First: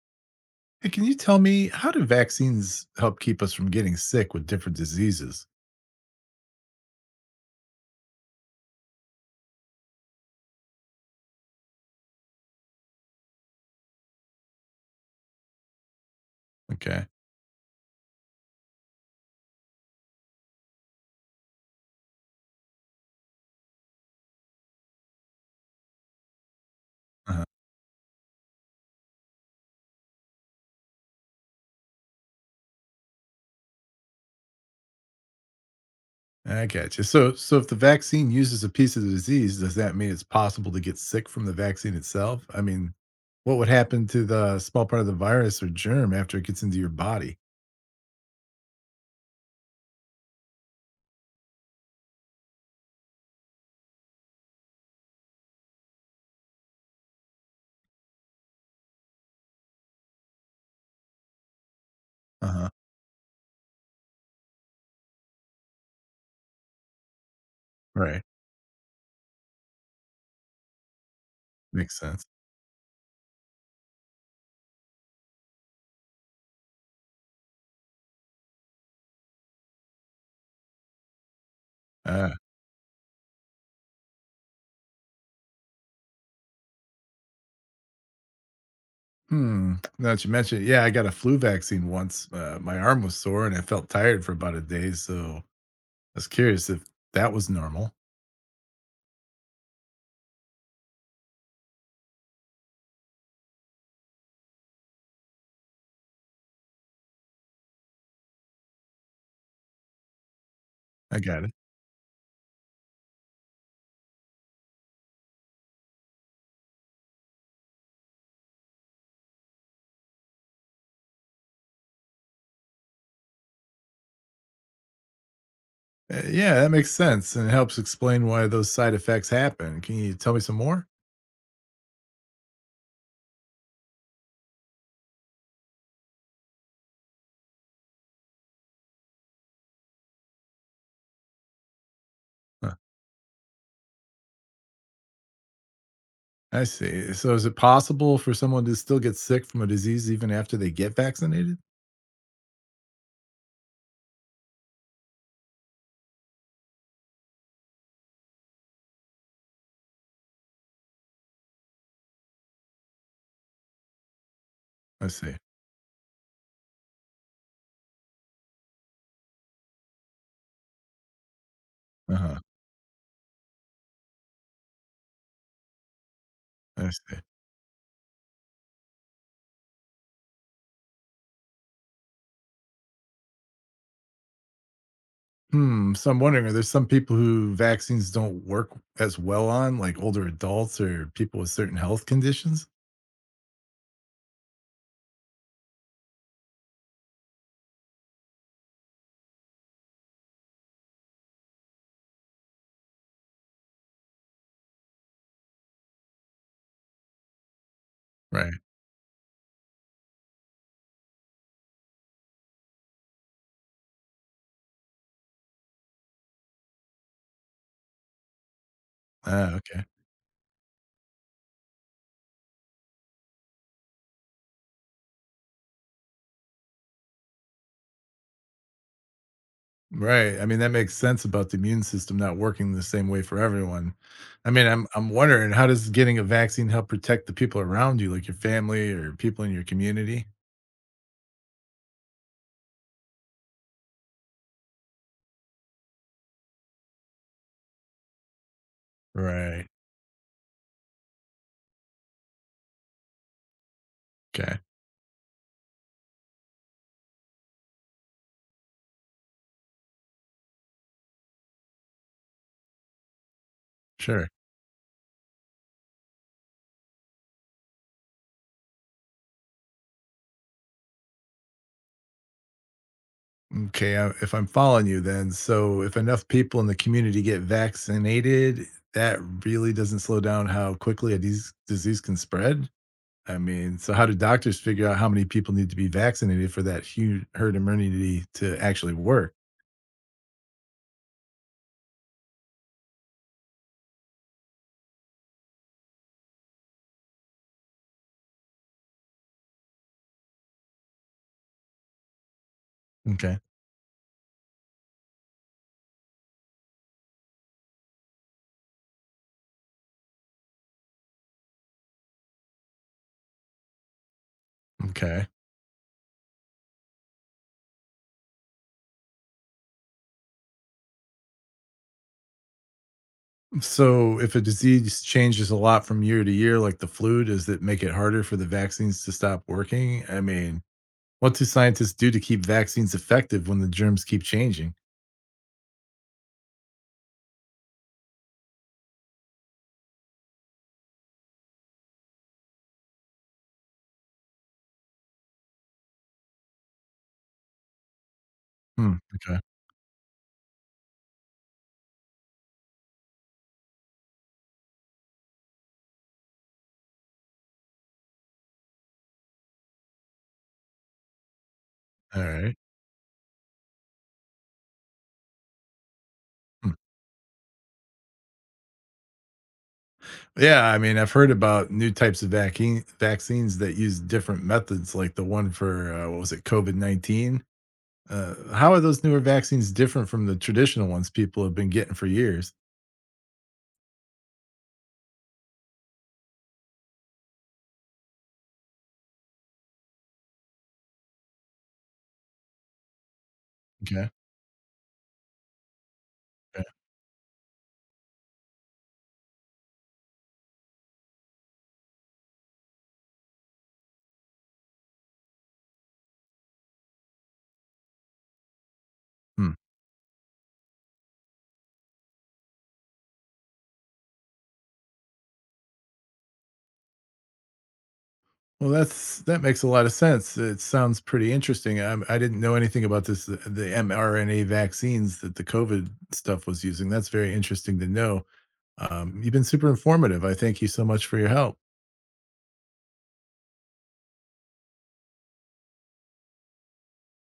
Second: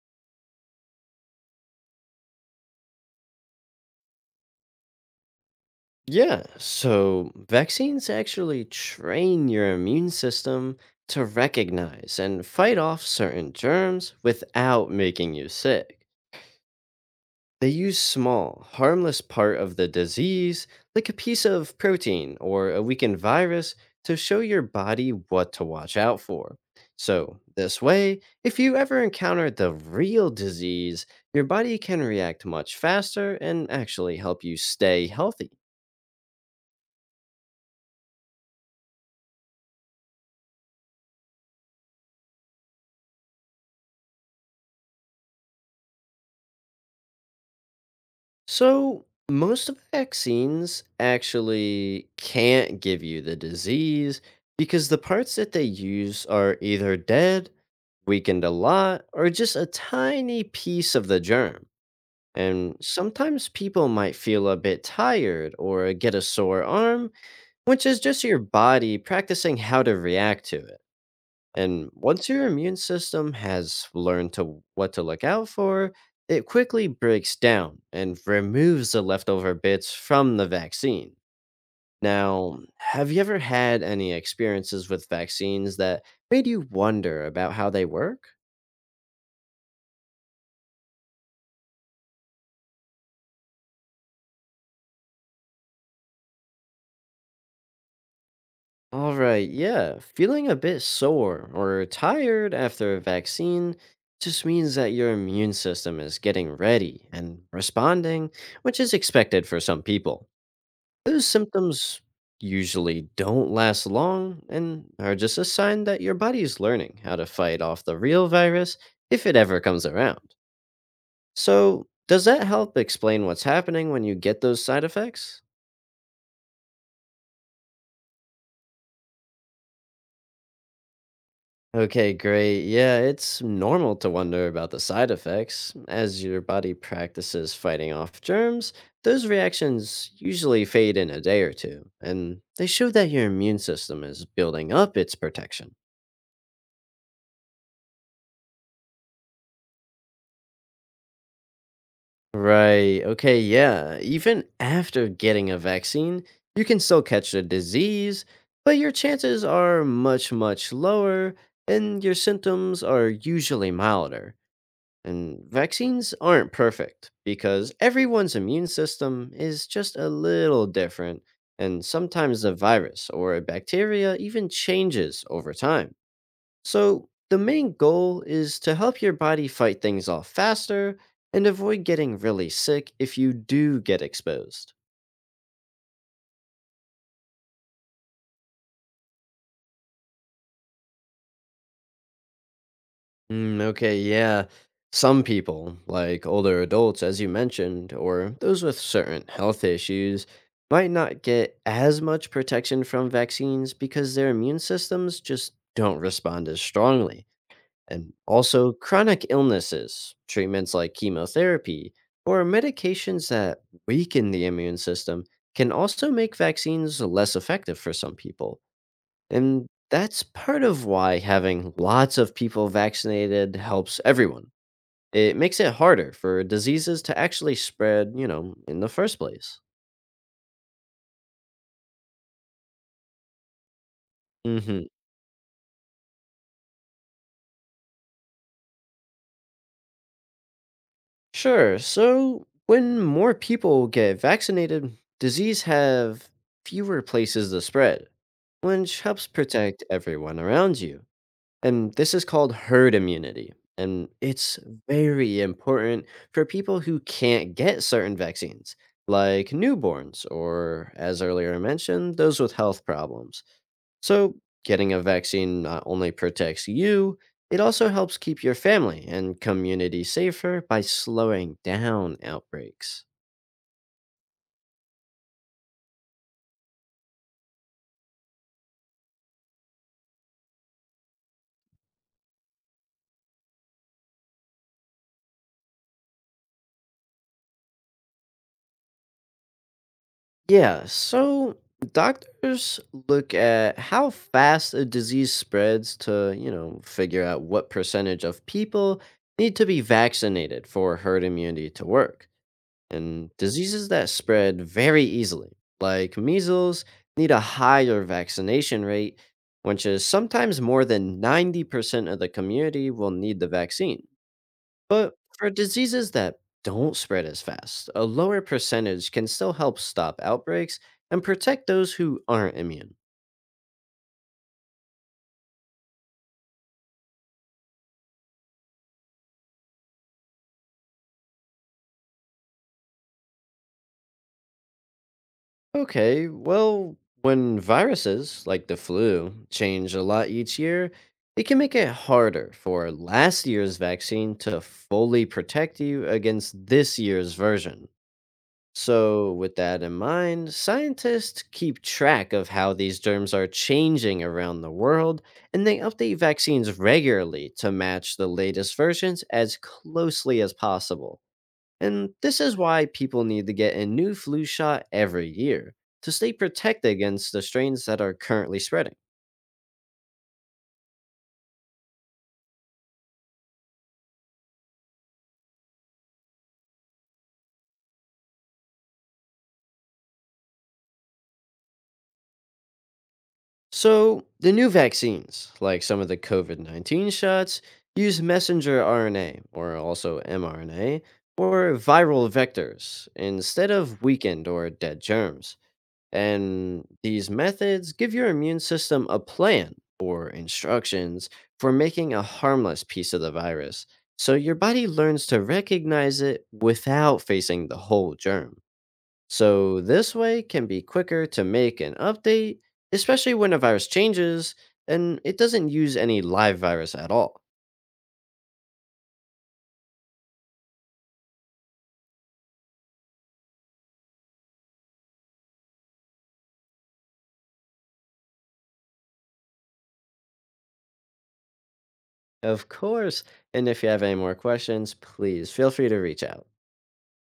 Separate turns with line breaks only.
Hey, can you tell me how do vaccines help keep us from getting sick with different diseases?
Yeah, so vaccines actually train your immune system to recognize and fight off certain germs without making you sick.
Okay.
They use small, harmless part of the disease, like a piece of protein or a weakened virus, to show your body what to watch out for. So,
Uh-huh.
this way, if you ever encounter the real disease, your body can react much faster and actually help you stay healthy.
I gotcha. So, if the vaccine uses a piece of the disease, does that mean it's possible to get sick from the vaccine itself? I mean, what would happen to the small part of the virus or germ after it gets into your body?
So, most of vaccines actually can't give you the disease because the parts that they use are either dead, weakened a lot, or just a tiny piece of the germ.
Uh huh.
And sometimes people might feel a bit tired or get a sore arm, which is just
Right.
your body practicing how to react to it. And
Makes sense.
once your immune system has learned to what to look out for, it quickly breaks down and removes the leftover bits from the vaccine.
Uh,
Now, have you ever had any experiences with vaccines that made you wonder about how they work?
hmm. Now that you mentioned, it, yeah, I got a flu vaccine once. My arm was sore and I felt tired for about a day. So I was curious if that was normal.
All right, yeah, feeling a bit sore or tired after a vaccine just means that your immune system is getting ready and responding, which is expected for some people.
I
Those
got it.
symptoms usually don't last long and are just a sign that your body is learning how to fight off the real virus if it ever comes around. So, does that help explain what's happening when you get those side effects?
Yeah, that makes sense, and it helps explain why those side effects happen. Can you tell me some more?
Okay, great. Yeah, it's normal to wonder about the side effects. As your body practices fighting off germs, those reactions usually fade in a day or two, and they
Huh,
show that your immune system is building up its protection.
I see. So, is it possible for someone to still get sick from a disease even after they get vaccinated?
Right. Okay. Yeah. Even after getting a vaccine, you can still catch the disease, but your chances are much, much lower, and your symptoms are usually milder.
I see.
And vaccines aren't perfect because everyone's immune system is just a little different, and
Uh huh.
sometimes the virus or a bacteria even changes over time.
I
So,
see.
the main goal is to help your body fight things off faster and avoid getting really sick if you do get exposed.
Hmm. So, I'm wondering, are there some people who vaccines don't work as well on, like older adults or people with certain health conditions?
Mm, okay, yeah. Some people, like older adults, as you mentioned, or those with certain health issues, might not get as much protection from vaccines because their immune systems just don't respond as strongly. And
Right.
also, chronic illnesses, treatments like chemotherapy, or medications that weaken the immune system can also make vaccines less effective for some people.
Ah,
And
okay.
that's part of why having lots of people vaccinated helps everyone. It makes it harder for diseases to actually spread, in the first place.
Right. I mean, that makes sense about the immune system not working the same way for everyone. I mean,
Mm-hmm.
I'm wondering how does getting a vaccine help protect the people around you, like your family or people in your community?
Sure. So when more people get vaccinated, disease have fewer places to spread, which helps
Right.
protect everyone around you. And this is called herd immunity. And it's
Okay.
very important for people who can't get certain vaccines, like newborns, or as earlier mentioned, those with health problems.
Sure.
So, getting a vaccine not only protects you, it also helps keep your family and community safer by slowing down outbreaks.
Okay. I, if I'm following you, then so if enough people in the community get vaccinated, that really doesn't slow down how quickly a disease can spread. I mean, so how do doctors figure out how many people need to be vaccinated for that huge herd immunity to actually work?
Yeah, so doctors look at how fast a disease spreads to, figure out what percentage of people need to be vaccinated for herd immunity to work. And
Okay.
diseases that spread very easily, like measles, need a higher vaccination rate, which is sometimes more than 90% of the community will need the vaccine. But
Okay.
for diseases that don't spread as fast, a lower percentage can still help stop outbreaks and protect those who aren't immune.
So, if a disease changes a lot from year to year, like the flu, does it make it harder for the vaccines to stop working? I mean, what do scientists do to keep vaccines effective when the germs keep changing?
Okay, well, when viruses, like the flu, change a lot each year, it can make it harder for last year's vaccine to fully protect you against this year's version.
Hmm.
So,
Okay.
with that in mind, scientists keep track of how these germs are changing around the world, and they update vaccines regularly to match the latest versions as closely as possible. And
All
this is
right.
why people need to get a new flu shot every year to stay
Hmm.
protected against the strains that are currently spreading.
Yeah. I mean, I've heard about new types of vaccines that use different methods, like the one for what was it, COVID-19. How are those newer vaccines different from the traditional ones people have been getting for years?
So, the new vaccines, like some of the COVID 19 shots, use messenger RNA, or also mRNA, or viral vectors instead of
Okay.
weakened or dead germs.
Okay.
And these methods give your immune system a plan or instructions for making a harmless piece of the virus. So, your body learns to recognize it without facing the whole germ.
Hmm.
So this way can be quicker to make an update, especially when a virus changes and it doesn't use any live virus at all.
Well, that makes a lot of sense. It sounds pretty interesting. I didn't know anything about this, the mRNA vaccines that the COVID stuff was using. That's very interesting to know. You've been super informative. I thank you so much for your help.
Of course, and if you have any more questions, please feel free to reach out.